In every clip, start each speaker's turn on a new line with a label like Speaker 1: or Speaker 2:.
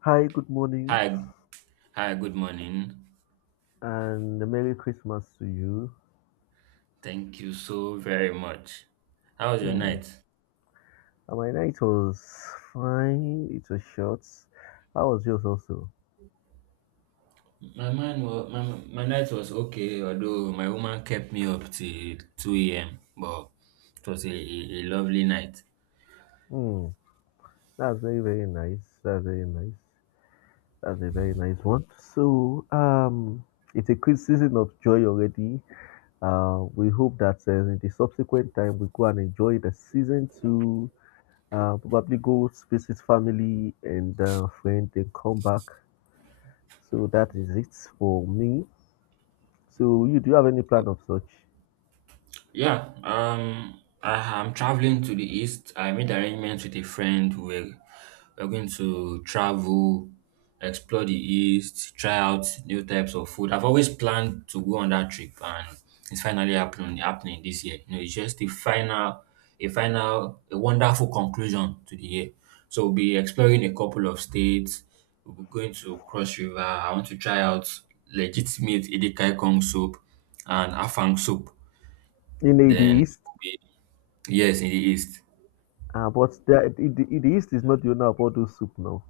Speaker 1: Hi, good morning,
Speaker 2: Hi, good morning.
Speaker 1: and a Merry Christmas to you.
Speaker 2: Thank you so very much. How was your
Speaker 1: Hmm.
Speaker 2: night?
Speaker 1: And my night was fine, it was short. How was yours also?
Speaker 2: My man was, my, my night was okay, although my woman kept me up till 2 a.m. But it was a lovely night.
Speaker 1: Hmm. That's very, very nice. That's very nice. That's a very nice one. So, it's a good season of joy already. We hope that in the subsequent time we go and enjoy the season to probably go visit family and friend and come back. So that is it for me. So, you do you have any plan of such?
Speaker 2: Yeah, um, I, I'm traveling to the east. I made arrangements with a friend. We're going to travel, explore the east, try out new types of food. I've always planned to go on that trip, and it's finally happening this year. You know, it's just a final, a wonderful conclusion to the year. So we'll be exploring a couple of states. We'll be going to Cross River. I want to try out legitimate Edikai Kong soup and Afang soup.
Speaker 1: In the
Speaker 2: Then
Speaker 1: east,
Speaker 2: we- yes, in the east.
Speaker 1: but they are, in the east is not the owner of all those soup now.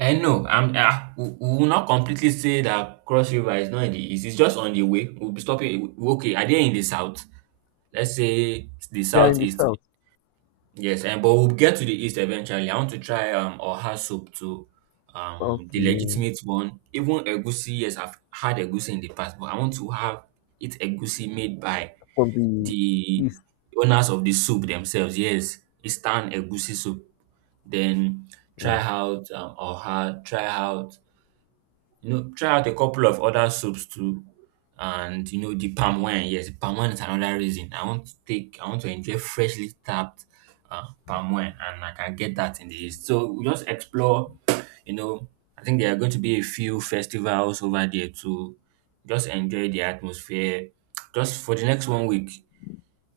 Speaker 2: I know. We will not completely say that Cross River is not in the east. It's just on the way. We'll be stopping. Okay, are they in the south? Let's say the
Speaker 1: They are in the
Speaker 2: southeast.
Speaker 1: south.
Speaker 2: Yes, and but we'll get to the east eventually. I want to try Oha soup too. The
Speaker 1: Okay,
Speaker 2: legitimate one. Even egusi. Yes, I've had egusi in the past, but I want to have it egusi made by
Speaker 1: from the
Speaker 2: the
Speaker 1: east.
Speaker 2: owners of the soup themselves. Yes, Eastern Egusi soup. Then try
Speaker 1: Mm,
Speaker 2: out oha, try out, you know, try out a couple of other soups too. And you know, the palm wine, yes, palm wine is another reason. I want to enjoy freshly tapped palm wine, and I can get that in the East. So we just explore, you know, I think there are going to be a few festivals over there too, just enjoy the atmosphere. Just for the next 1 week,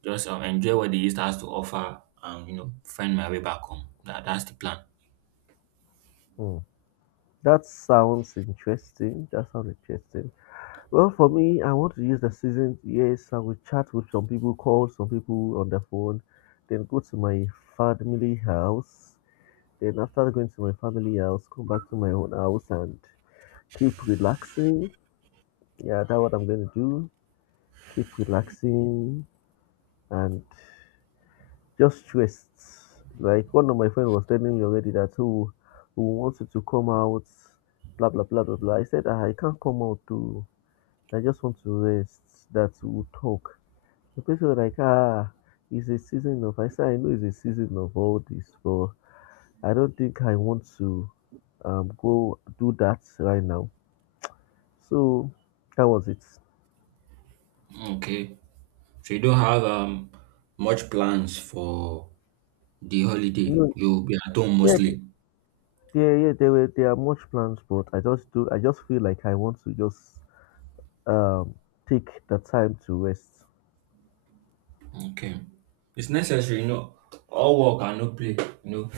Speaker 2: just enjoy what the East has to offer and, you know, find my way back home. That's the plan.
Speaker 1: mm. That sounds interesting. That sounds interesting. Well, for me, I want to use the season. Yes, I will chat with some people, call some people on the phone, then go to my family house. Then after going to my family house, come back to my own house and keep relaxing. Yeah, that's what I'm going to do. Keep relaxing and just rest. Like one of my friend was telling me already that who wanted to come out, blah blah blah blah blah. I said, "Ah, I can't come out too. I just want to rest. That we'll talk." The person was like, ah, it's a season of. I said I know it's a season of all this, but I don't think I want to go do that right now. So that was it.
Speaker 2: Okay. So you don't have much plans for the holiday.
Speaker 1: No,
Speaker 2: You'll be at home
Speaker 1: yeah,
Speaker 2: mostly.
Speaker 1: there, yeah, there are much plans, but I just do. I just feel like I want to just um take the time to rest.
Speaker 2: Okay. It's necessary, you know. All work and no play, you know,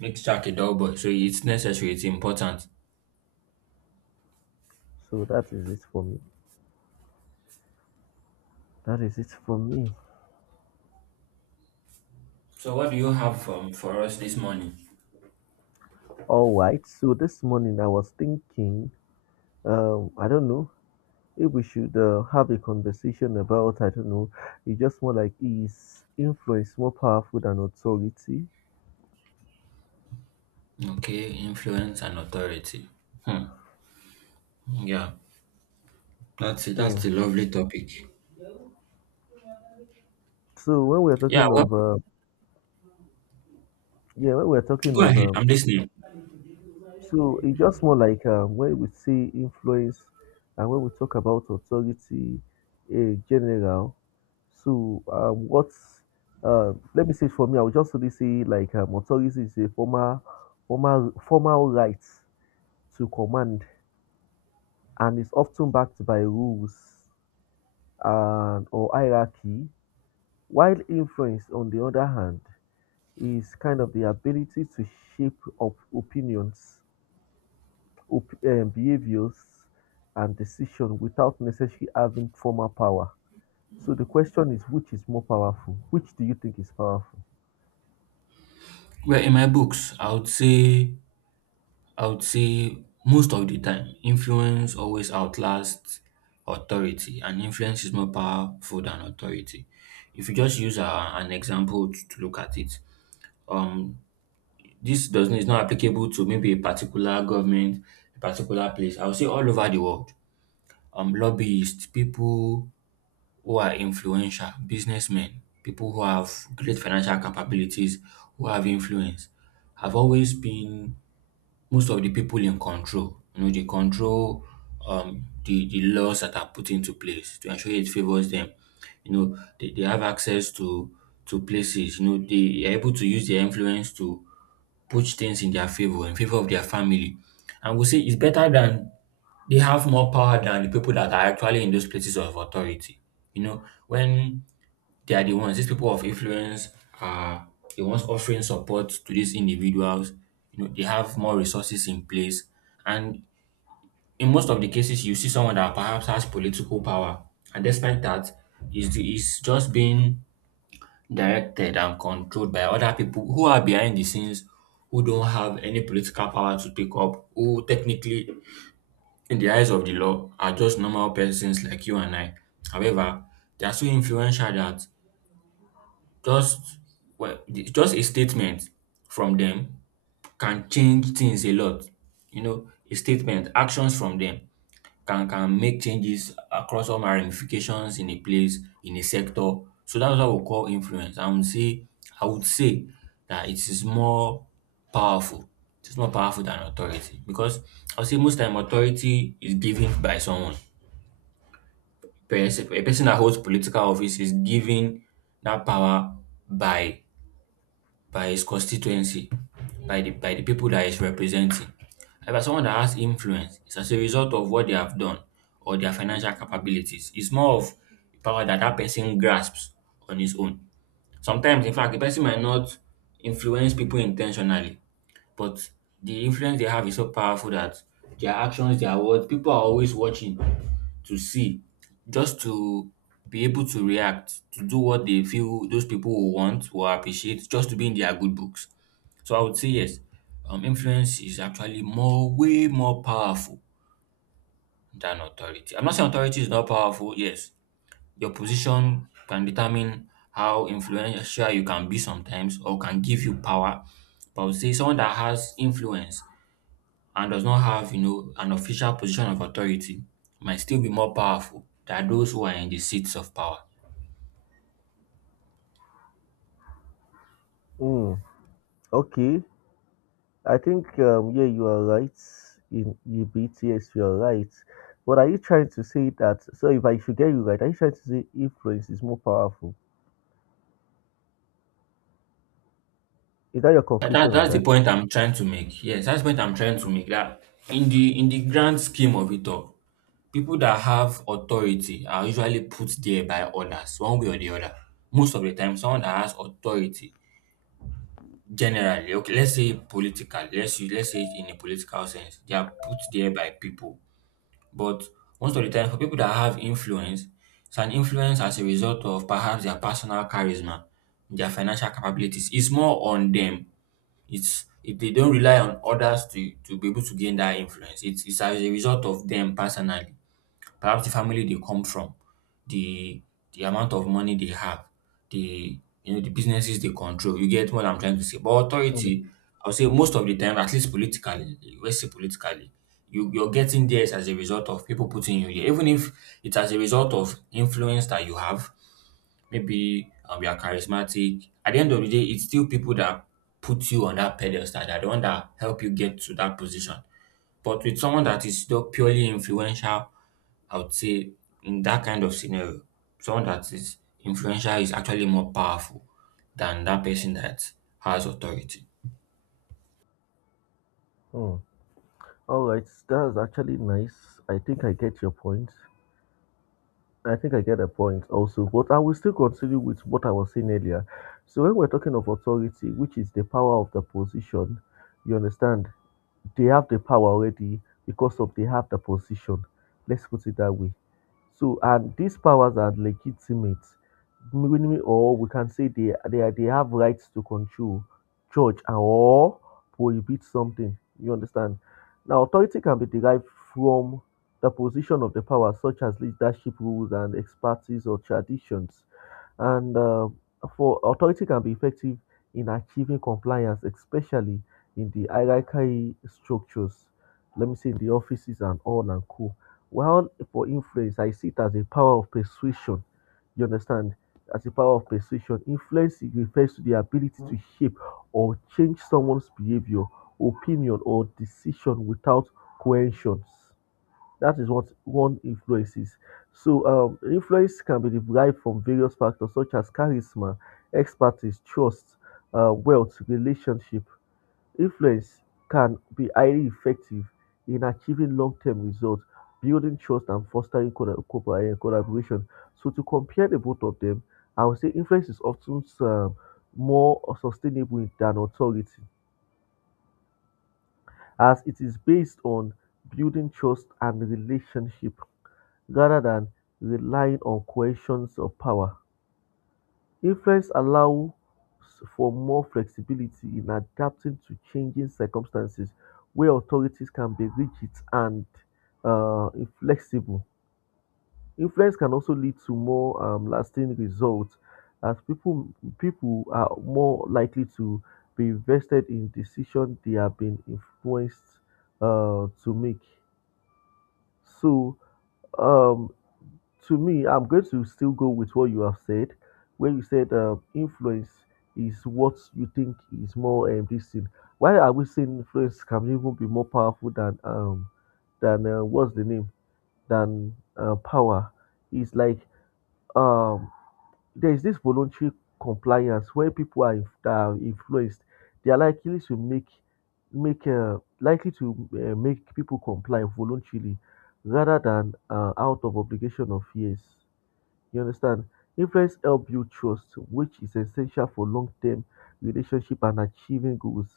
Speaker 2: makes Jack a dull boy. So it's necessary, it's important.
Speaker 1: So that is it for me. That is it for me.
Speaker 2: So what do you have for us this morning?
Speaker 1: All right. So this morning I was thinking, I don't know if we should have a conversation about, I don't know, it's just more like, is influence more powerful than authority?
Speaker 2: Okay, influence and authority. Hmm. Yeah. That's it. That's
Speaker 1: Mm.
Speaker 2: a lovely topic.
Speaker 1: So when we're
Speaker 2: Yeah,
Speaker 1: talking
Speaker 2: well,
Speaker 1: of, yeah, when we're talking
Speaker 2: go
Speaker 1: of
Speaker 2: ahead,
Speaker 1: um,
Speaker 2: I'm listening.
Speaker 1: so it's just more like when we see influence and when we talk about authority in general. So what's let me say, it for me, I would just really say like authority is a formal right to command and is often backed by rules and or hierarchy. While influence, on the other hand, is kind of the ability to shape opinions, behaviors and decision without necessarily having formal power. So the question is, which is more powerful? Which do you think is powerful?
Speaker 2: Well, in my books, I would say most of the time, influence always outlasts authority, and influence is more powerful than authority. If you just use an example to look at it, um, this doesn't is not applicable to maybe a particular government, a particular place. I would say all over the world lobbyists, people who are influential, businessmen, people who have great financial capabilities, who have influence, have always been most of the people in control. You know, they control the laws that are put into place to ensure it favors them. You know, they have access to places. You know, they are able to use their influence to push things in their favor, in favor of their family. And we say it's better than they have more power than the people that are actually in those places of authority. You know, when they are the ones, these people of influence are the ones offering support to these individuals. You know, they have more resources in place. And in most of the cases, you see someone that perhaps has political power. And despite that, is just being directed and controlled by other people who are behind the scenes who don't have any political power to take up, who technically in the eyes of the law are just normal persons like you and I. However, they are so influential that just just a statement from them can change things a lot. You know, a statement, actions from them can make changes across all my ramifications in a place, in a sector. So that's what we call influence. I would say that it is more powerful. It's more powerful than authority because I would say most time authority is given by someone person a person that holds political office is given that power by his constituency, by the people that he's representing. However, someone that has influence is as a result of what they have done or their financial capabilities. It's more of power that person grasps on his own. Sometimes, in fact, the person might not influence people intentionally, but the influence they have is so powerful that their actions, their words, people are always watching to see, just to be able to react, to do what they feel those people will want or appreciate, just to be in their good books. So I would say yes, influence is actually more, way more powerful than authority. I'm not saying authority is not powerful. Yes, your position can determine how influential you can be sometimes or can give you power. But I would say someone that has influence and does not have, you know, an official position of authority might still be more powerful than those who are in the seats of power.
Speaker 1: Mm, okay, I think yeah, you are right in your BTS. You are right. But are you trying to say that? So if I should get you right, are you trying to say influence is more powerful? Is that your conclusion on
Speaker 2: That's the
Speaker 1: that?
Speaker 2: point I'm trying to make. Yes, that's the point I'm trying to make. That in the grand scheme of it all, people that have authority are usually put there by others, one way or the other. Most of the time, someone that has authority, generally, okay, let's say politically, let's say it in a political sense, they are put there by people. But most of the time, for people that have influence, it's an influence as a result of perhaps their personal charisma, their financial capabilities. It's more on them. It's if they don't rely on others to be able to gain that influence. It's as a result of them personally, perhaps the family they come from, the the amount of money they have, the you know the businesses they control. You get what I'm trying to say. But authority,
Speaker 1: Mm.
Speaker 2: I would say most of the time, at least politically, let's say politically, you're getting there is as a result of people putting you here. Even if it's as a result of influence that you have, maybe you are charismatic. At the end of the day, it's still people that put you on that pedestal. That are the one that help you get to that position. But with someone that is just purely influential, I would say in that kind of scenario, someone that is influential is actually more powerful than that person that has authority.
Speaker 1: Mm. All right, that's actually nice. I think I get your point. I think I get a point also, but I will still continue with what I was saying earlier. So when we're talking of authority, which is the power of the position, you understand? They have the power already because of they have the position. Let's put it that way. So, and these powers are legitimate, meaning, or we can say they they have rights to control, judge, and or prohibit something. You understand? Now, authority can be derived from the position of the power, such as leadership rules and expertise or traditions. And for authority can be effective in achieving compliance, especially in the hierarchy structures. Let me say the offices and all and co. While for influence, I see it as a power of persuasion. You understand? As a power of persuasion, influence refers to the ability to shape or change someone's behavior, opinion, or decision without coercions. That is what one influence is. So, influence can be derived from various factors such as charisma, expertise, trust, wealth, relationship. Influence can be highly effective in achieving long-term results, building trust, and fostering collaboration. So, to compare the both of them, I would say influence is often more sustainable than authority as it is based on building trust and relationship rather than relying on coercions of power. Influence allows for more flexibility in adapting to changing circumstances where authorities can be rigid and inflexible. Influence can also lead to more lasting results as people are more likely to be invested in decisions they have been influenced to make. So, um, to me, I'm going to still go with what you have said, where you said influence is what you think is more this thing. Why are we saying influence can even be more powerful than what's the name, than power? It's like um there is this voluntary compliance where people are, that are influenced. They are likely to make make likely to make people comply voluntarily rather than out of obligation or fears. You understand? Influence help you trust, which is essential for long-term relationship and achieving goals.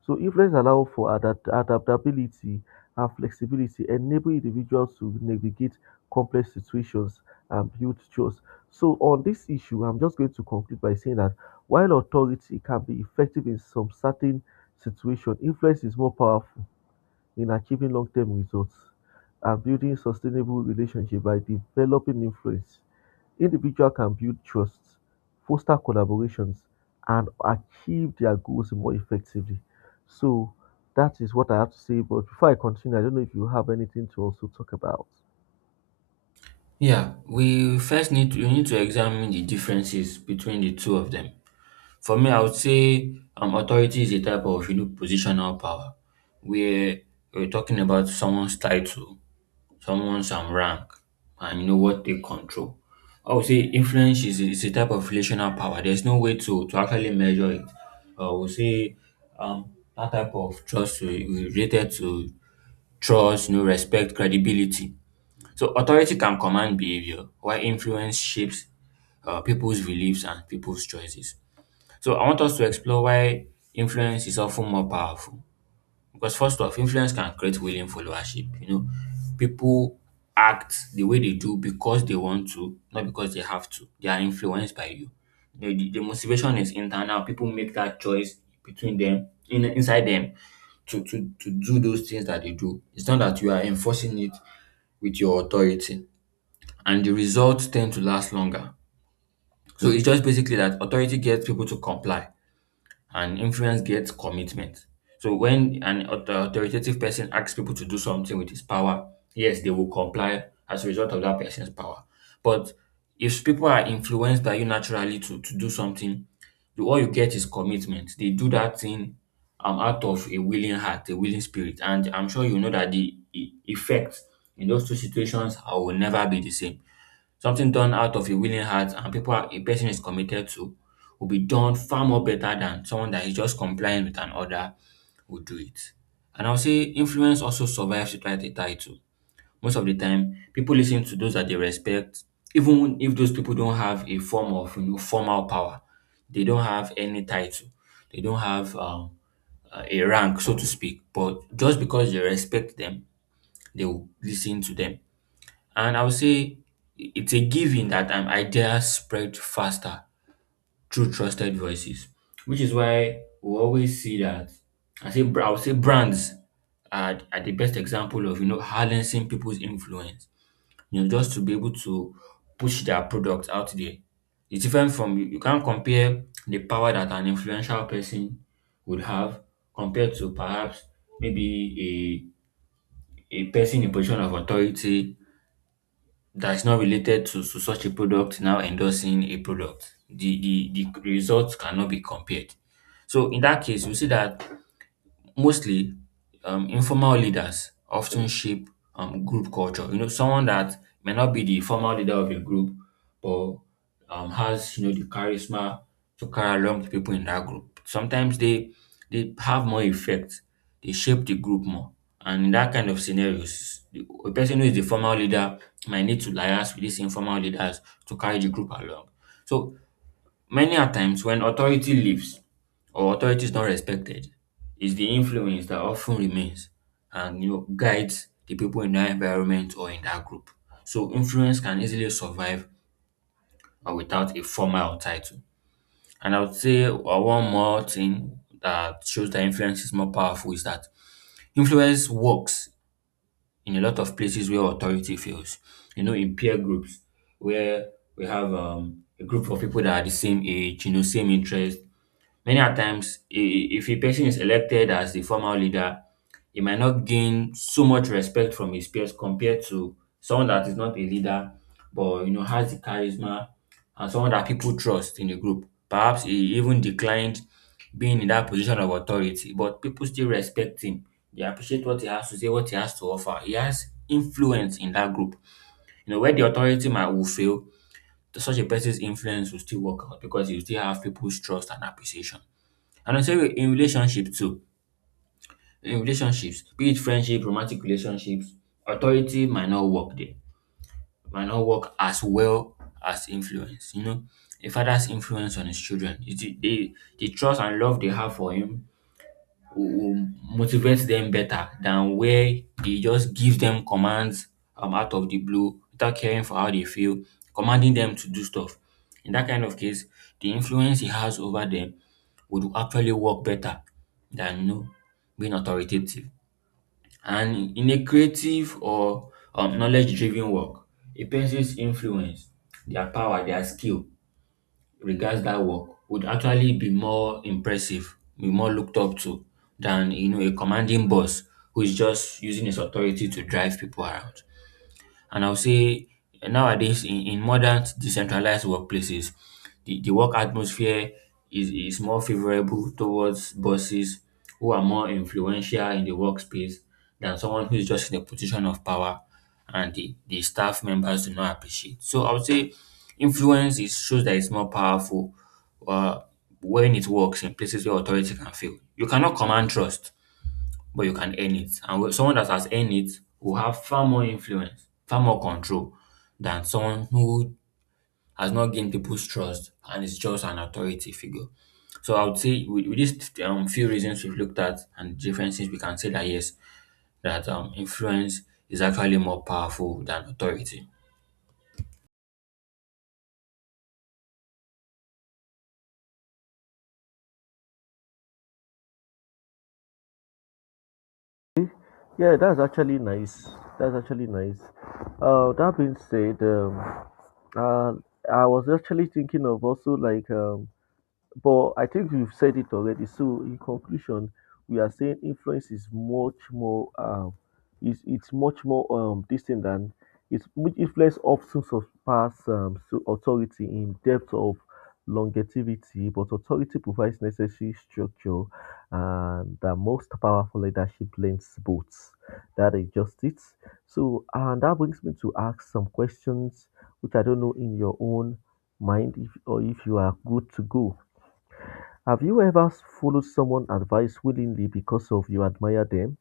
Speaker 1: So influence allow for adaptability and flexibility, enable individuals to navigate complex situations and build trust. So on this issue, I'm just going to conclude by saying that while authority can be effective in some certain situation, influence is more powerful in achieving long-term results and building sustainable relationships. By developing influence, individual can build trust, foster collaborations, and achieve their goals more effectively. So that is what I have to say. But before I continue, I don't know if you have anything to also talk about.
Speaker 2: Yeah, we first need to, we need to examine the differences between the two of them. For me, I would say authority is a type of you know positional power where we're talking about someone's title someone some rank and you know what they control. I would say is a type of relational power. There's no way to actually measure it. I would say um, that type of trust we related to trust, you know, respect, credibility. So authority can command behavior, while influence shapes people's beliefs and people's choices. So I want us to explore why influence is often more powerful because first off, influence can create willing followership. You know, people act the way they do because they want to, not because they have to. They are influenced by you. The motivation is internal. People make that choice between them, in, inside them, to do those things that they do. It's not that you are enforcing it with your authority. And the results tend to last longer. So it's just basically that authority gets people to comply and influence gets commitment. So when an authoritative person asks people to do something with his power, yes, they will comply as a result of that person's power. But if people are influenced by you naturally to do something, all you get is commitment. They do that thing out of a willing heart, a willing spirit. And I'm sure you know that the effects in those two situations are, will never be the same. Something done out of a willing heart and people are, a person is committed to will be done far more better than someone that is just complying with an order would do it. And I'll say influence also survives without a title. Most of the time, people listen to those that they respect, even if those people don't have a form of you know, formal power. They don't have any title. They don't have a rank, so to speak. But just because they respect them, they will listen to them and I would say it's a given that ideas spread faster through trusted voices, which is why we always see that. I would say brands are the best example of harnessing people's influence. Just to be able to push their products out there. It's different from you can't compare the power that an influential person would have compared to perhaps maybe a person in a position of authority that is not related to, such a product now endorsing a product. The result cannot be compared. So in that case, we see that mostly informal leaders often shape group culture. You know, someone that may not be the formal leader of a group, but has the charisma to carry along the people in that group. Sometimes they have more effect. They shape the group more, and in that kind of scenarios, a person who is the formal leader might need to liaise with these informal leaders to carry the group along. So many a times when authority leaves or authority is not respected, it's the influence that often remains and guides the people in that environment or in that group. So influence can easily survive without a formal title. And I would say one more thing that shows that influence is more powerful is that influence works in a lot of places where authority fails. You know, in peer groups where we have a group of people that are the same age, you know, same interest. Many a times, if a person is elected as the formal leader, he might not gain so much respect from his peers compared to someone that is not a leader, but has the charisma and someone that people trust in the group. Perhaps he even declined being in that position of authority, but people still respect him. They appreciate what he has to say, what he has to offer. He has influence in that group. You know, where the authority might will fail, such a person's influence will still work out because you still have people's trust and appreciation. And also in relationship too. In relationships, be it friendship, romantic relationships, authority might not work there, might not work as well as influence. You know, a father's influence on his children, is the trust and love they have for him will motivate them better than where they just give them commands out of the blue without caring for how they feel, commanding them to do stuff. In that kind of case, the influence he has over them would actually work better than being authoritative. And in a creative or knowledge driven work, a person's influence, their power, their skill regards that work would actually be more impressive, be more looked up to than a commanding boss who is just using his authority to drive people around. And I'll say nowadays in modern decentralized workplaces, the work atmosphere is more favorable towards bosses who are more influential in the workspace than someone who is just in a position of power and the staff members do not appreciate. So I would say influence is shows that it's more powerful uh, when it works in places where authority can fail. You cannot command trust but you can earn it. And someone that has earned it will have far more influence, far more control than someone who has not gained people's trust and is just an authority figure. So I would say with these few reasons we've looked at and differences, we can say that yes, that influence is actually more powerful than authority.
Speaker 1: Okay. Yeah, that's actually nice. That's actually nice. Uh, that being said, um, uh, I was actually thinking of also like but I think you've said it already. So in conclusion, we are saying influence is much more distant than, it's much, influence often surpass so authority in depth of longevity, but authority provides necessary structure and the most powerful leadership blends both. That is just it. So and that brings me to ask some questions which I don't know in your own mind if, or if you are good to go. Have you ever followed someone advice willingly because of you admire them?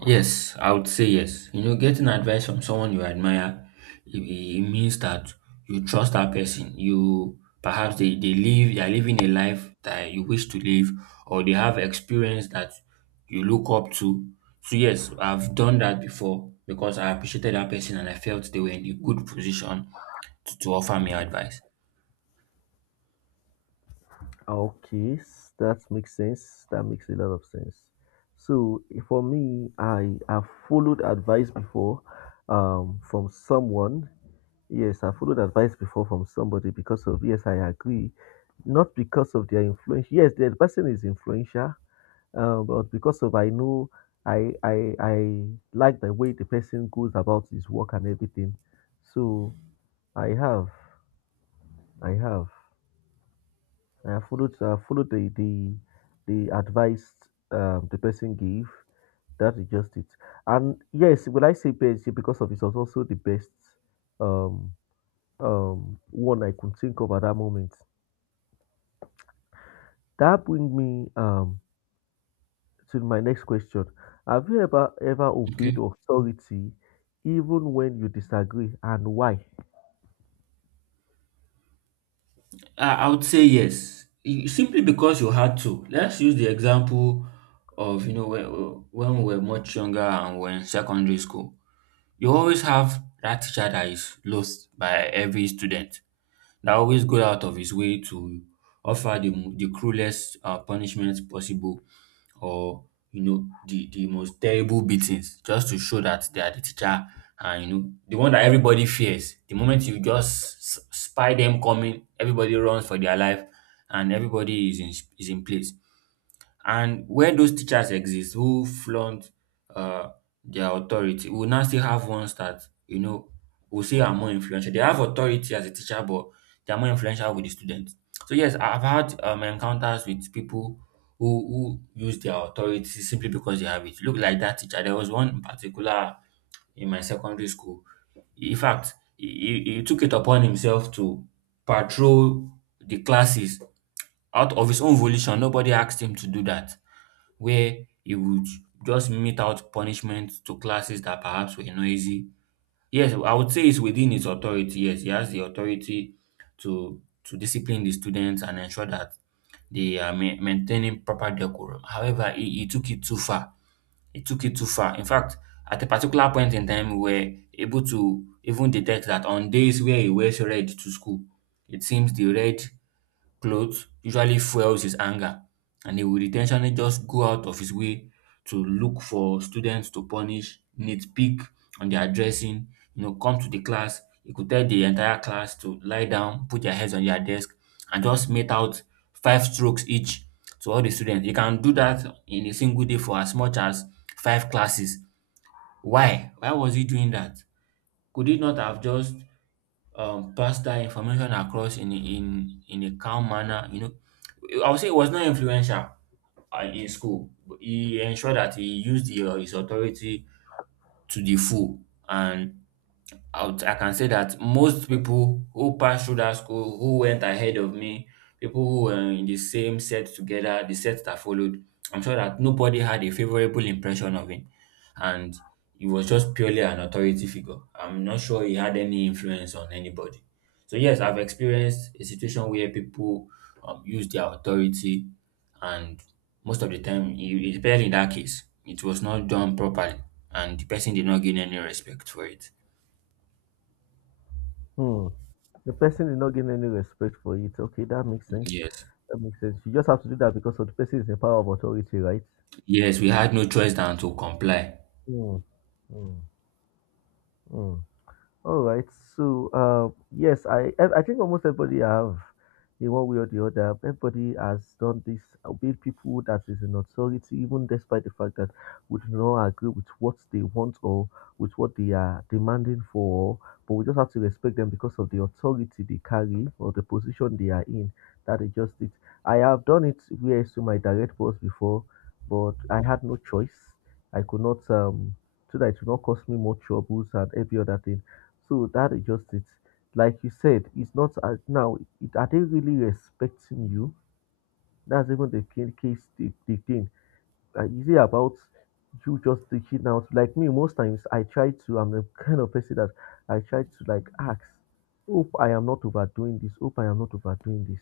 Speaker 2: Yes, I would say yes. You know, getting advice from someone you admire, it means that you trust that person. You perhaps they are living a life that you wish to live, or they have experience that you look up to. So yes, I've done that before because I appreciated that person and I felt they were in a good position to, offer me advice.
Speaker 1: Okay, that makes sense. That makes a lot of sense. So eh, for me, I have followed advice before from someone. Yes, I followed advice before from somebody because of, yes, I agree. Not because of their influence. Yes, the person is influential, but because of I know I like the way the person goes about his work and everything. So I have, I have, I have followed the advice the person gave. That is just it. And yes, when I say PSG because of it was also the best um, one I could think of at that moment. That brings me to my next question. Have you ever
Speaker 2: Okay.
Speaker 1: obeyed authority even when you disagree, and why?
Speaker 2: I would say yes. Simply because you had to. Let's use the example of, you know, when we were much younger and we are in secondary school. You always have that teacher that is lost by every student, that always goes out of his way to offer the cruelest punishment possible or you know the most terrible beatings just to show that they are the teacher and you know the one that everybody fears the moment you just spy them coming everybody runs for their life and everybody is in place and where those teachers exist who flaunt uh, their authority, we will now still have ones that, you know, we'll say are more influential. They have authority as a teacher, but they are more influential with the students. So, yes, I've had encounters with people who, use their authority simply because they have it. Look like that teacher. There was one in particular in my secondary school. In fact, he took it upon himself to patrol the classes out of his own volition. Nobody asked him to do that where he would just mete out punishment to classes that perhaps were noisy. Yes, I would say it's within his authority. Yes, he has the authority to discipline the students and ensure that they are maintaining proper decorum. However, he took it too far. He took it too far. In fact, at a particular point in time, we were able to even detect that on days where he wears red to school, it seems the red clothes usually fuels his anger, and he would intentionally just go out of his way to look for students to punish, nitpick on their dressing, you know, come to the class. He could tell the entire class to lie down, put their heads on their desk, and just mete out five strokes each to all the students. He can do that in a single day for as much as five classes. Why? Why was he doing that? Could he not have just passed that information across in in a calm manner? You know, I would say he was not influential in school. He ensured that he used his authority to the full, and I can say that most people who passed through that school, who went ahead of me, people who were in the same set together, the set that followed, I'm sure that nobody had a favorable impression of him. And he was just purely an authority figure. I'm not sure he had any influence on anybody. So, yes, I've experienced a situation where people use their authority, and most of the time, especially in that case, it was not done properly, and the person did not gain any respect for it.
Speaker 1: Hmm. The person is not getting any respect for it. Okay, that makes sense.
Speaker 2: Yes.
Speaker 1: That makes sense. You just have to do that because of the person is in power of authority, right?
Speaker 2: Yes, we had no choice than to comply.
Speaker 1: Mm, mm, mm. All right. So, yes, I think almost everybody have, in one way or the other, everybody has done this. Be it people that is in authority, even despite the fact that we do not agree with what they want or with what they are demanding for, but we just have to respect them because of the authority they carry or the position they are in. That is just it. I have done it where to my direct boss before, but I had no choice. I could not so that it would not cause me more troubles and every other thing. So that is just it. Like you said, it's not as now. It, are they really respecting you? That's even the case. The thing. Is it about you just reaching out? Like me, most times I try to. I'm the kind of person that I try to like ask. Hope I am not overdoing this. Hope I am not overdoing this.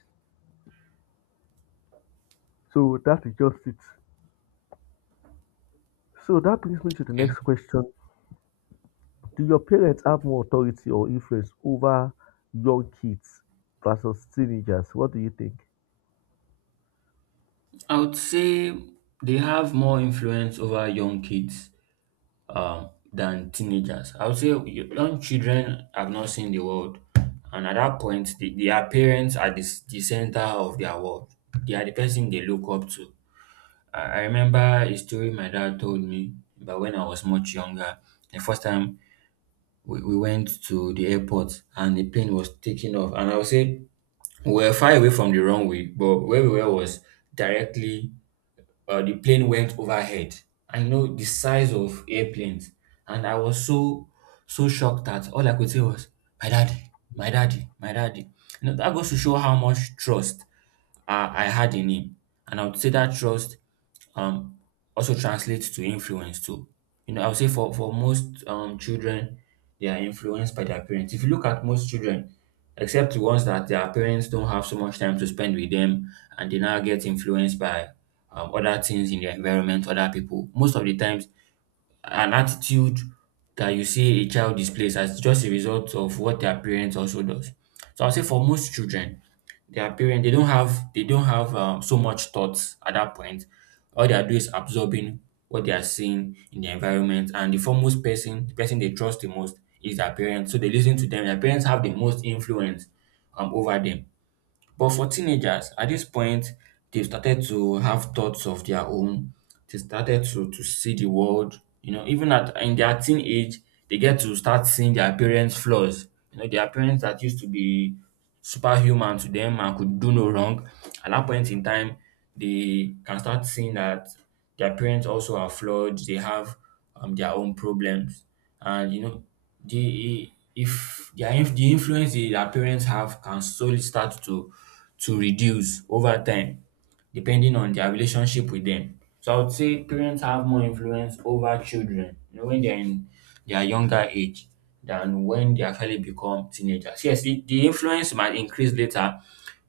Speaker 1: So that is just it. So that brings me to the
Speaker 2: Okay.
Speaker 1: next question. Do your parents have more authority or influence over young kids versus teenagers? What do you think?
Speaker 2: I would say they have more influence over young kids than teenagers. I would say young children have not seen the world, and at that point, the, their parents are the center of their world. They are the person they look up to. I remember a story my dad told me about when I was much younger. The first time we went to the airport and the plane was taking off, and I would say we were far away from the runway, but where we were was directly, the plane went overhead. I know the size of airplanes. And I was so, so shocked that all I could say was, my daddy, my daddy, my daddy. You know, that goes to show how much trust I had in him. And I would say that trust um also translates to influence too. You know, I would say for most children, they are influenced by their parents. If you look at most children, except the ones that their parents don't have so much time to spend with them, and they now get influenced by other things in their environment, other people. Most of the times, an attitude that you see a child displays as just a result of what their parents also does. So I'll say for most children, their parents they don't have so much thoughts at that point. All they are doing is absorbing what they are seeing in their environment, and the foremost person, the person they trust the most, is their parents. So they listen to them. Their parents have the most influence over them. But for teenagers, at this point, they've started to have thoughts of their own. They started to, see the world. You know, even at in their teen age, they get to start seeing their parents' flaws. You know, their parents that used to be superhuman to them and could do no wrong. At that point in time, they can start seeing that their parents also are flawed. They have their own problems, and you know, the if the inf the influence that their parents have can slowly start to reduce over time depending on their relationship with them. So I would say parents have more influence over children, you know, when they're in their younger age than when they actually become teenagers. Yes, the influence might increase later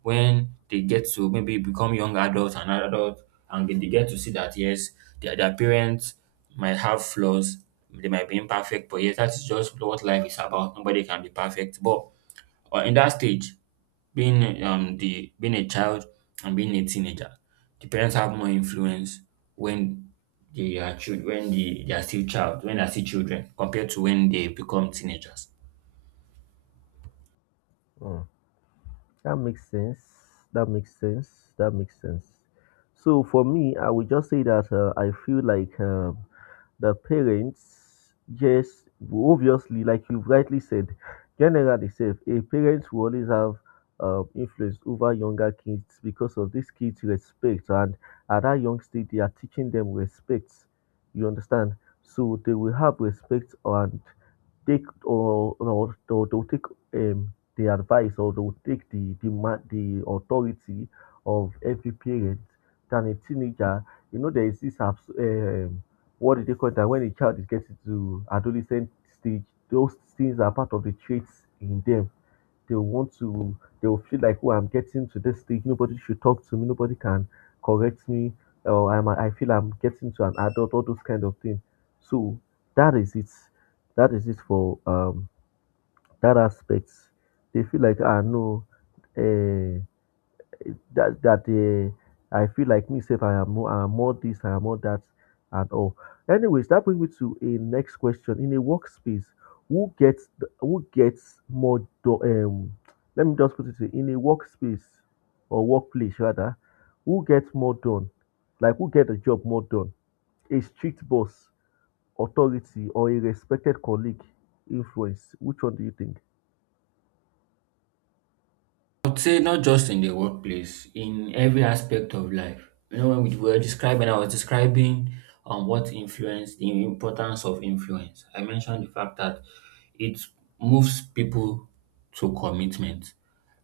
Speaker 2: when they get to maybe become young adults and adults, and they get to see that yes, their parents might have flaws, they might be imperfect, but yes, that's just what life is about. Nobody can be perfect. But in that stage, being a child and being a teenager, the parents have more influence when they are children when they are still child when they are still children compared to when they become teenagers.
Speaker 1: Hmm. That makes sense. That makes sense. That makes sense. So for me, I would just say that I feel like the parents just obviously, like you rightly said, generally safe. A parent will always have influence over younger kids because of this kids' respect, and at that young stage, they are teaching them respect. You understand? So they will have respect and take or to take the advice or to take the the authority of every parent than a teenager. You know, there is this um, what do they call that when a child is getting to adolescent stage, those things are part of the traits in them. They'll want to they'll feel like, oh, I'm getting to this stage, nobody should talk to me, nobody can correct me, or I feel I'm getting to an adult, all those kind of things. So that is it. That is it for that aspect. They feel like, ah, no, eh, that that I feel like me safe. I am more this, I am more that, and all. Anyways, that brings me to a next question. In a workspace, who gets more? Let me just put it in a workspace or workplace rather, who gets more done? Like who get the job more done? A strict boss, authority, or a respected colleague? Influence. Which one do you think?
Speaker 2: I would say not just in the workplace, in every aspect of life. You know, when we were describing, I was describing what influence, the importance of influence. I mentioned the fact that it moves people to commitment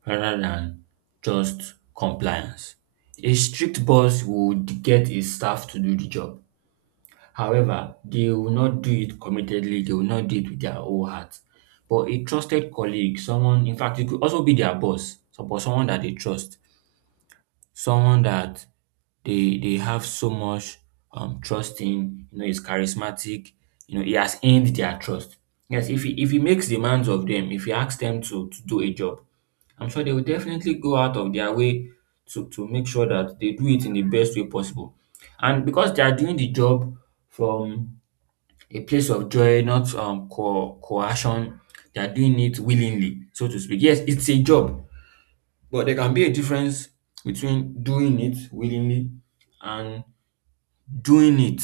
Speaker 2: rather than just compliance. A strict boss would get his staff to do the job. However, they will not do it committedly, they will not do it with their whole heart. But a trusted colleague, someone, in fact, it could also be their boss, so- but someone that they trust, someone that they have so much trust in, you know, is charismatic, you know, he has earned their trust. Yes, if he makes demands of them, if he asks them to do a job, I'm sure they will definitely go out of their way to make sure that they do it in the best way possible. And because they are doing the job from a place of joy, not coercion. They are doing it willingly, so to speak. Yes, it's a job, but there can be a difference between doing it willingly and doing it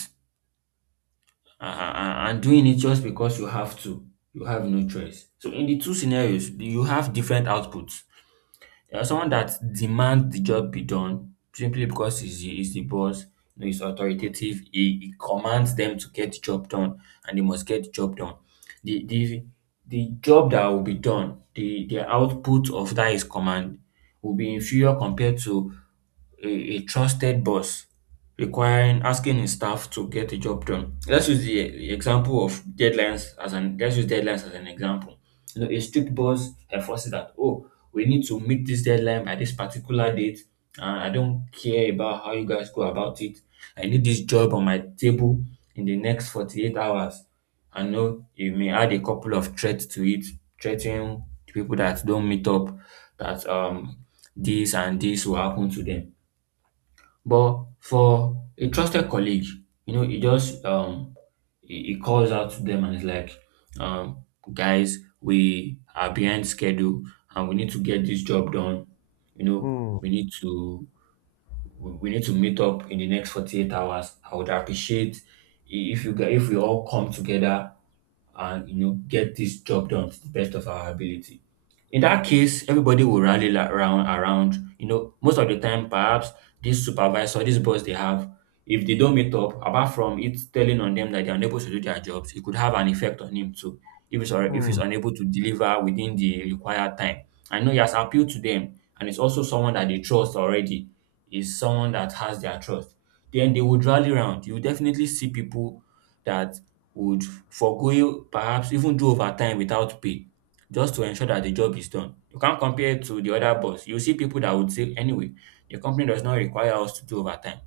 Speaker 2: just because you have to. You have no choice. So in the two scenarios, you have different outputs. There are someone that demand the job be done simply because he's the boss, you know, he's authoritative, he commands them to get the job done and they must get the job done. The, the, the job that will be done, the output of that his command will be inferior compared to a, a trusted boss requiring asking his staff to get the job done. Let's use the example of deadlines as an Let's use deadlines as an example. You know, a strict boss enforces that, oh, we need to meet this deadline by this particular date, and I don't care about how you guys go about it. I need this job on my table in the next 48 hours. I know you may add a couple of threats to it, threatening people that don't meet up that this and this will happen to them. But for a trusted colleague, you know, he it calls out to them and it's like, um, guys, we are behind schedule and we need to get this job done. You know,
Speaker 1: Hmm.
Speaker 2: we need to we need to meet up in the next 48 hours. I would appreciate I- if you gu- if we all come together and you know get this job done to the best of our ability. In that case, everybody will rally around. You know, most of the time, perhaps this supervisor, this boss they have, if they don't meet up, apart from it telling on them that they're unable to do their jobs, it could have an effect on him too. If if he's
Speaker 1: Hmm.
Speaker 2: unable to deliver within the required time, I know he has appealed to them, and it's also someone that they trust already. Is someone that has their trust. Then they would rally around. You definitely see people that would forgo, perhaps even do overtime without pay, just to ensure that the job is done. You can't compare it to the other boss. You see people that would say, anyway, the company does not require us to do overtime.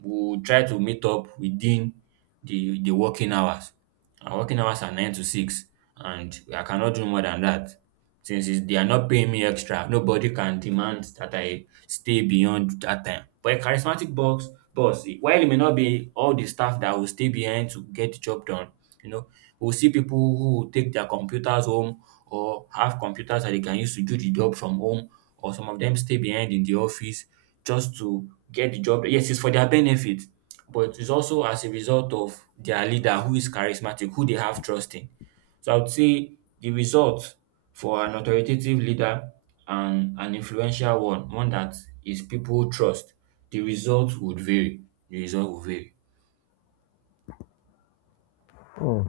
Speaker 2: We'll try to meet up within the working hours. Our working hours are nine to six, and I cannot do more than that. Since it's, they are not paying me extra, nobody can demand that I stay beyond that time. But a charismatic boss, while it may not be all the staff that will stay behind to get the job done, you know, we'll see people who will take their computers home or have computers that they can use to do the job from home, or some of them stay behind in the office just to get the job. Yes, it's for their benefit, but it's also as a result of their leader who is charismatic, who they have trust in. So I would say the result for an authoritative leader and an influential one, one that is people trust, the result would vary. The result would vary.
Speaker 1: Hmm.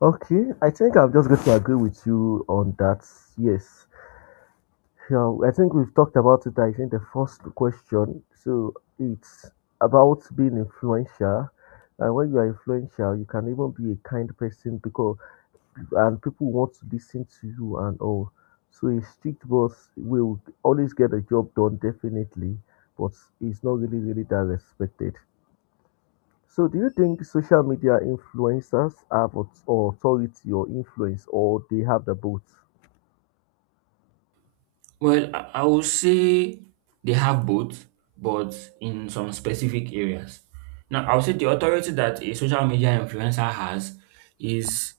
Speaker 1: Okay, I think I'm just going to agree with you on that. Yes. So I think we've talked about it, I think, the first question. So it's about being influential. And when you are influential, you can even be a kind person because and people want to listen to you and all. So a strict boss will always get the job done, definitely, but it's not really, really that respected. So, do you think social media influencers have authority or influence, or they have the both?
Speaker 2: Well, I would say they have both, but in some specific areas. Now, I would say the authority that a social media influencer has is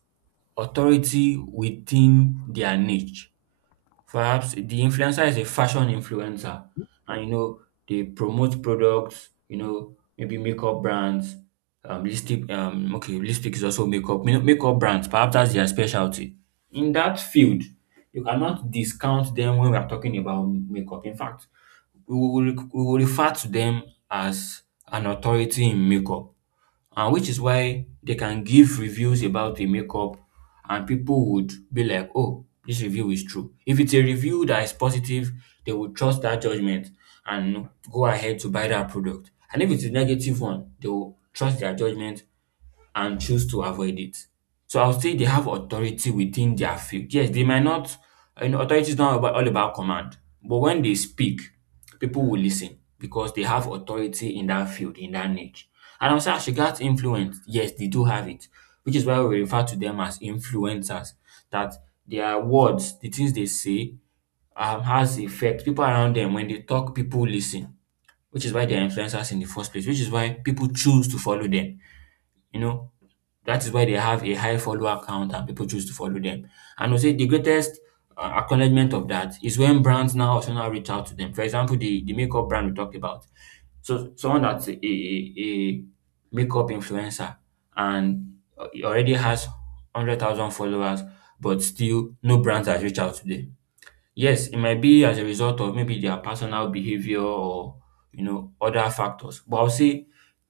Speaker 2: authority within their niche. Perhaps the influencer is a fashion influencer, and you know they promote products, you know, maybe makeup brands, lipstick okay, lipstick is also makeup, you know, makeup brands, perhaps that's their specialty. In that field, you cannot discount them when we are talking about makeup. In fact, we will refer to them as an authority in makeup, and which is why they can give reviews about a makeup, and people would be like, oh, this review is true. If it's a review that is positive, they will trust that judgment and go ahead to buy that product. And if it's a negative one, they will trust their judgment and choose to avoid it. So I'll say they have authority within their field. Yes, they might not, you know, authority is not about, all about command, but when they speak, people will listen because they have authority in that field, in that niche. And also, as regards influence, yes, they do have it, which is why we refer to them as influencers, that their words, the things they say, has effect. People around them, when they talk, people listen, which is why they're influencers in the first place, which is why people choose to follow them. You know, that is why they have a high follower count and people choose to follow them. And I'll say the greatest acknowledgement of that is when brands now also now reach out to them. For example, the makeup brand we talked about. So someone that's a makeup influencer and he already has 100,000 followers, but still no brands has reached out to them. Yes, it might be as a result of maybe their personal behavior or, you know, other factors. But I'll say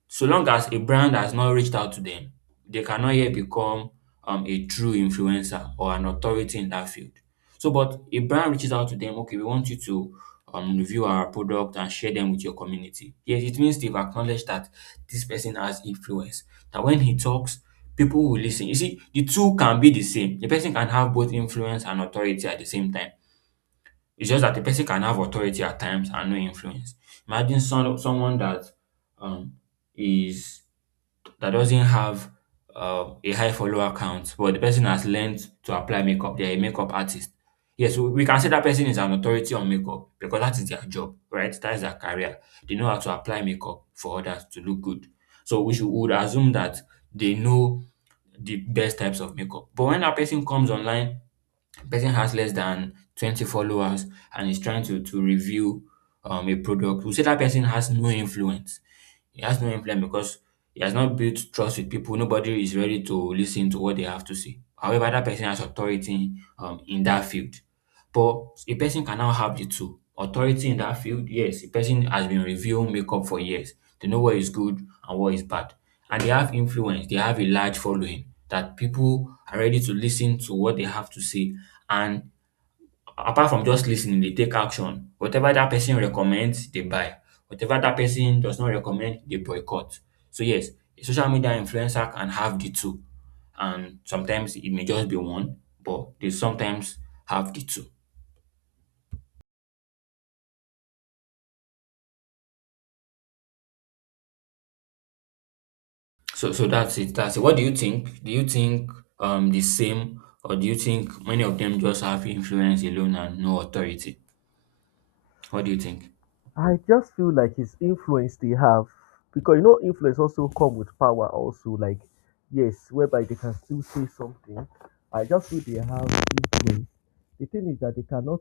Speaker 2: so long as a brand has not reached out to them, they cannot yet become a true influencer or an authority in that field. So, but a brand reaches out to them, okay, we want you to review our product and share them with your community. Yes, it means they've acknowledged that this person has influence, that when he talks, people will listen. You see, the two can be the same. The person can have both influence and authority at the same time. It's just that the person can have authority at times and no influence. Imagine someone that um, is that doesn't have a high follower count, but the person has learned to apply makeup. They're a makeup artist. Yes, we can say that person is an authority on makeup because that is their job, right? That is their career. They know how to apply makeup for others to look good. So we should would assume that they know the best types of makeup. But when a person comes online, person has less than 20 followers and is trying to review a product, we say that person has no influence, he has no influence because he has not built trust with people. Nobody is ready to listen to what they have to say. However, that person has authority in that field. But a person can now have the two. Authority in that field, yes, a person has been reviewing makeup for years. They know what is good and what is bad. And they have influence, they have a large following that people are ready to listen to what they have to say. And apart from just listening, they take action. Whatever that person recommends, they buy. Whatever that person does not recommend, they boycott. So yes, a social media influencer can have the two, and sometimes it may just be one, but they sometimes have the two. So that's it. That's it. What do you think? Do you think the same, or do you think many of them just have influence alone and no authority? What do you think?
Speaker 1: I just feel like his influence they have, because you know influence also come with power also, like, yes, whereby they can still say something. I just feel they have influence. The thing is that they cannot,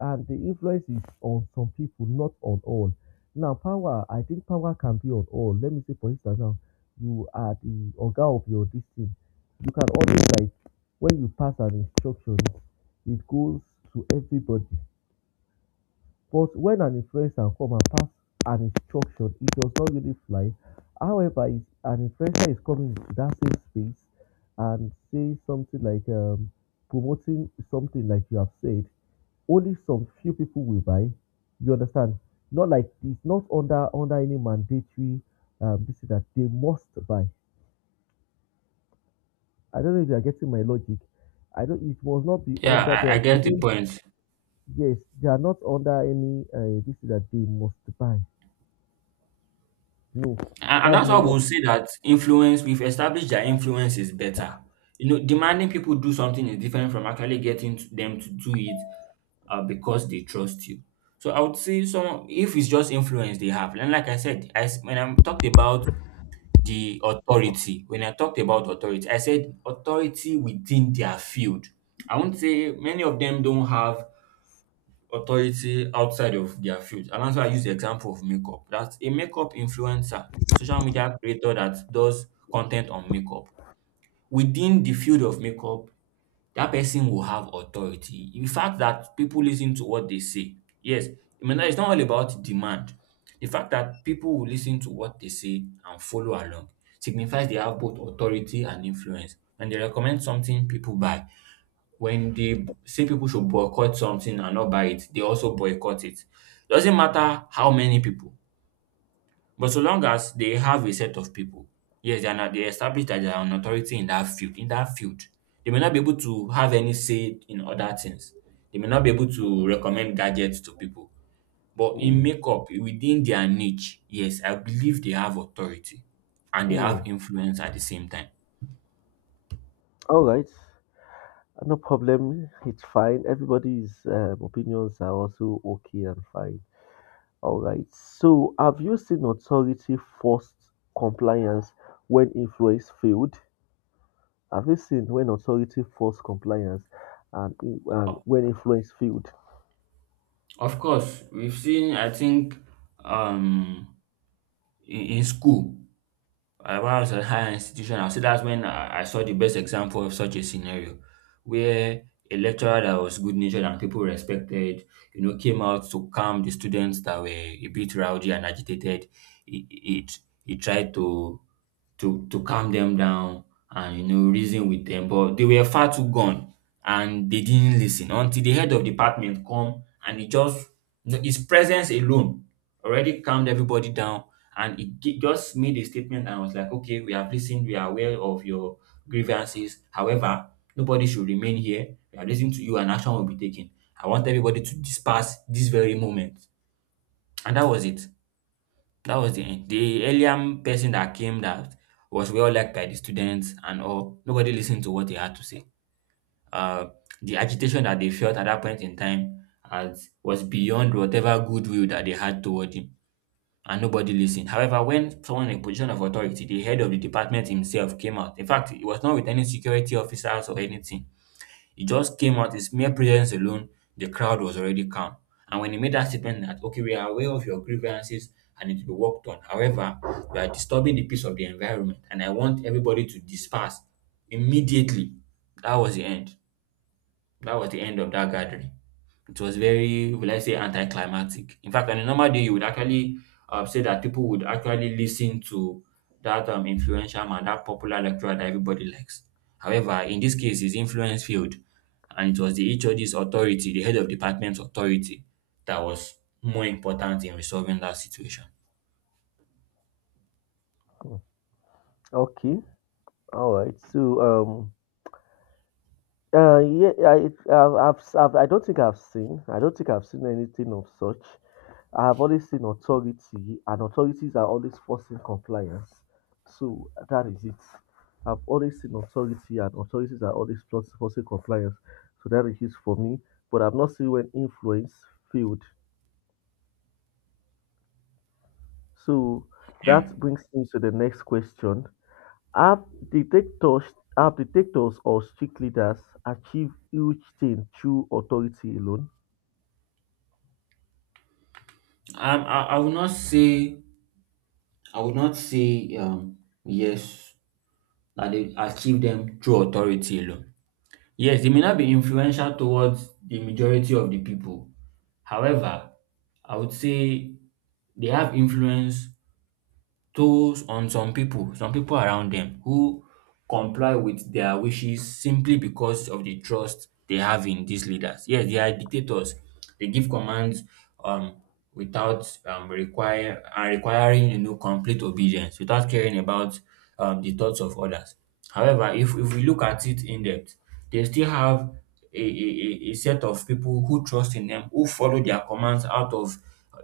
Speaker 1: and the influence is on some people, not on all. Now power, I think power can be on all. Let me say for instance now, you are the organ of your district. You can always like, when you pass an instruction, it goes to everybody, but when an influencer come and pass an instruction, it does not really fly. However, if an influencer is coming into that same space and say something like, promoting something like you have said, only some few people will buy. You understand? Not like, it's not under any mandatory this is that they must buy. I don't know if you are getting my logic. I don't. It must not be
Speaker 2: Yeah,
Speaker 1: under
Speaker 2: I
Speaker 1: their.
Speaker 2: get the point.
Speaker 1: Yes, they are not under any. This is that they must buy. No,
Speaker 2: And
Speaker 1: that's
Speaker 2: that's
Speaker 1: not
Speaker 2: why
Speaker 1: what.
Speaker 2: we'll say that influence, we've established that influence is better. You know, demanding people do something is different from actually getting to them to do it because they trust you. So I would say some if it's just influence they have. And like I said, when I talked about the authority, when I talked about authority, I said authority within their field. I won't say many of them don't have authority outside of their field. And that's why I use the example of makeup. That's a makeup influencer, social media creator that does content on makeup. Within the field of makeup, that person will have authority. The fact that people listen to what they say, yes, I mean, it's not all about demand. The fact that people will listen to what they say and follow along signifies they have both authority and influence. When they recommend something, people buy. When they say people should boycott something and not buy it, they also boycott it. Doesn't matter how many people, but so long as they have a set of people, yes, they are not, they establish that they are an authority in that field. In that field, they may not be able to have any say in other things. They may not be able to recommend gadgets to people, but in
Speaker 1: Mm,
Speaker 2: makeup within their niche, yes, I believe they have authority and they have
Speaker 1: mm.
Speaker 2: influence at the same time.
Speaker 1: All right, no problem. It's fine. Everybody's opinions are also okay and fine. All right. So, have you seen authority forced compliance when influence failed? Have you seen when authority forced compliance and, and when influence failed?
Speaker 2: Of course, we've seen, I think, um, in school, when I was at higher institution, I'll say that's when I saw the best example of such a scenario where a lecturer that was good natured and people respected, came out to calm the students that were a bit rowdy and agitated. He, he, he tried to calm them down and reason with them, but they were far too gone and they didn't listen until the head of department come, and he just, his presence alone, already calmed everybody down. And just made a statement and was like, okay, we have listened, we are aware of your grievances. However, nobody should remain here. We are listening to you, and action will be taken. I want everybody to disperse this very moment. And that was it. That was the end. The alien person that came, that was well liked by the students and all. Nobody listened to what he had to say. Uh, the agitation that they felt at that point in time as was beyond whatever goodwill that they had toward him, and nobody listened. However, when someone in a position of authority, the head of the department himself came out. In fact, it was not with any security officers or anything. He just came out, his mere presence alone, the crowd was already calm. And when he made that statement that, okay, we are aware of your grievances and it will be worked on. However, you are disturbing the peace of the environment, and I want everybody to disperse immediately. That was the end. That was the end of that gathering. It was very, will I say, anticlimactic. In fact, on a normal day, you would actually say that people would actually listen to that influential man, that popular lecturer that everybody likes. However, in this case, his influence failed, and it was the HOD's authority, the head of department's authority, that was more important in resolving that situation.
Speaker 1: Mm. Okay. All right. So, um, yeah, I don't think I've seen. I don't think I've seen anything of such. I have always seen authority, and authorities are always forcing compliance. So that is it. I've always seen authority, and authorities are always forcing compliance. So that is it for me. But I've not seen when influence failed. So
Speaker 2: Yeah.
Speaker 1: that brings me to the next question. Have detectors, have detectors or strict leaders achieve huge change through authority alone?
Speaker 2: I would not say I would not say um yes that they achieve them through authority alone. Yes, they may not be influential towards the majority of the people. However, I would say they have influence tolls on some people, around them who comply with their wishes simply because of the trust they have in these leaders. Yes, they are dictators. They give commands um, without require and requiring complete obedience, without caring about the thoughts of others. However, if we look at it in depth, they still have a set of people who trust in them, who follow their commands out of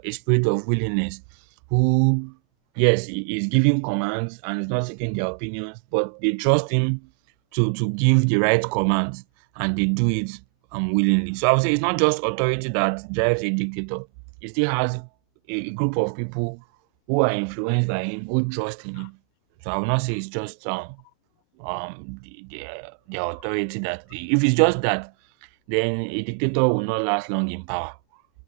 Speaker 2: a spirit of willingness. Who Yes, he is giving commands and he's not seeking their opinions, but they trust him to give the right commands, and they do it willingly. So I would say it's not just authority that drives a dictator. He still has a group of people who are influenced by him, who trust in him. So I would not say it's just the their authority if it's just that, then a dictator will not last long in power.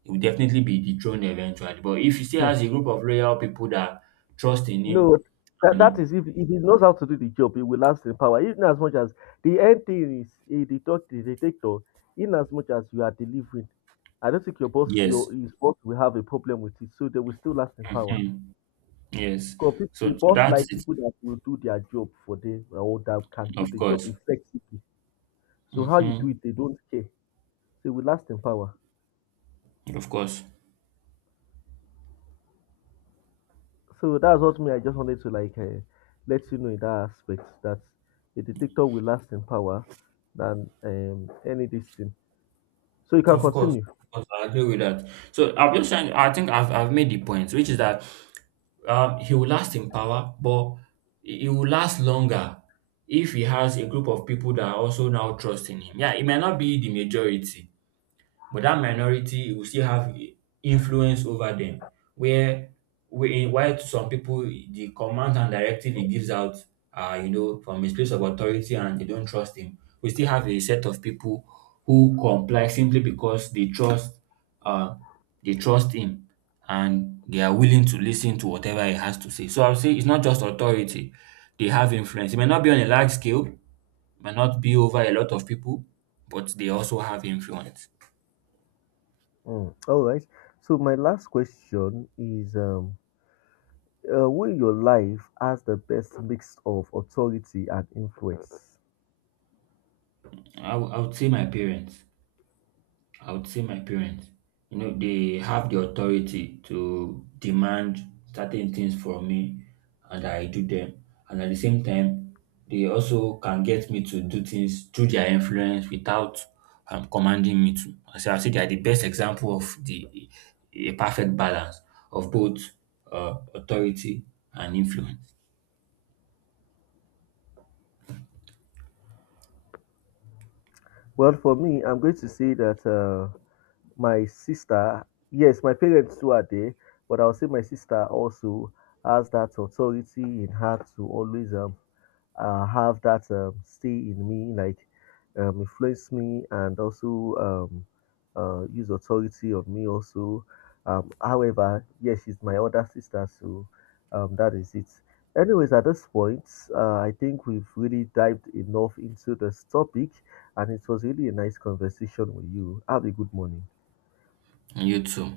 Speaker 2: He will definitely be dethroned eventually. But if he still
Speaker 1: Hmm.
Speaker 2: has a group of loyal people that trust in him,
Speaker 1: No,
Speaker 2: and
Speaker 1: that
Speaker 2: he-
Speaker 1: is if he knows how to do the job, he will last in power. In as much as the end thing is a detector, in as much as you are delivering, I don't think your boss,
Speaker 2: yes,
Speaker 1: your his boss will have a problem with it, so they will still last in power.
Speaker 2: mhm, yes.
Speaker 1: Because the
Speaker 2: So
Speaker 1: boss
Speaker 2: that's
Speaker 1: like
Speaker 2: it,
Speaker 1: people that will do their job for them or that can do
Speaker 2: of
Speaker 1: the job
Speaker 2: course.
Speaker 1: effectively. So how you do
Speaker 2: Hmm.
Speaker 1: it, they don't care. They will last in power.
Speaker 2: Of course.
Speaker 1: So that's what me. I just wanted to like let you know in that aspect that a dictator will last in power than any this thing. So you can
Speaker 2: Of course.
Speaker 1: continue.
Speaker 2: Of course. I agree with that. So I'm just trying, I think I've made the point, which is that he will last in power, but he will last longer if he has a group of people that also now trust in him. Yeah, it might not be the majority, but that minority will still have influence over them, where while to some people the command and directive he gives out from his place of authority, and they don't trust him, we still have a set of people who comply simply because uh they trust him, and they are willing to listen to whatever he has to say. So I'll say it's not just authority, they have influence. It may not be on a large scale, may not be over a lot of people, but they also have influence.
Speaker 1: Mm, all right. So my last question is, who in your life has the best mix of authority and influence?
Speaker 2: I would say my parents. I would say my parents. You know, they have the authority to demand certain things from me and I do them. And at the same time, they also can get me to do things through their influence without commanding me to. So I say they are the best example of the a perfect balance of both authority and influence.
Speaker 1: Well, for me, I'm going to say that. My sister, yes, my parents too are there, but I'll say my sister also has that authority in her to always have that stay in me, like, influence me, and also, um, use authority on me also. However, yes, she's my older sister, so that is it. Anyways, at this point, I think we've really dived enough into this topic, and it was really a nice conversation with you. Have a good morning.
Speaker 2: And you too.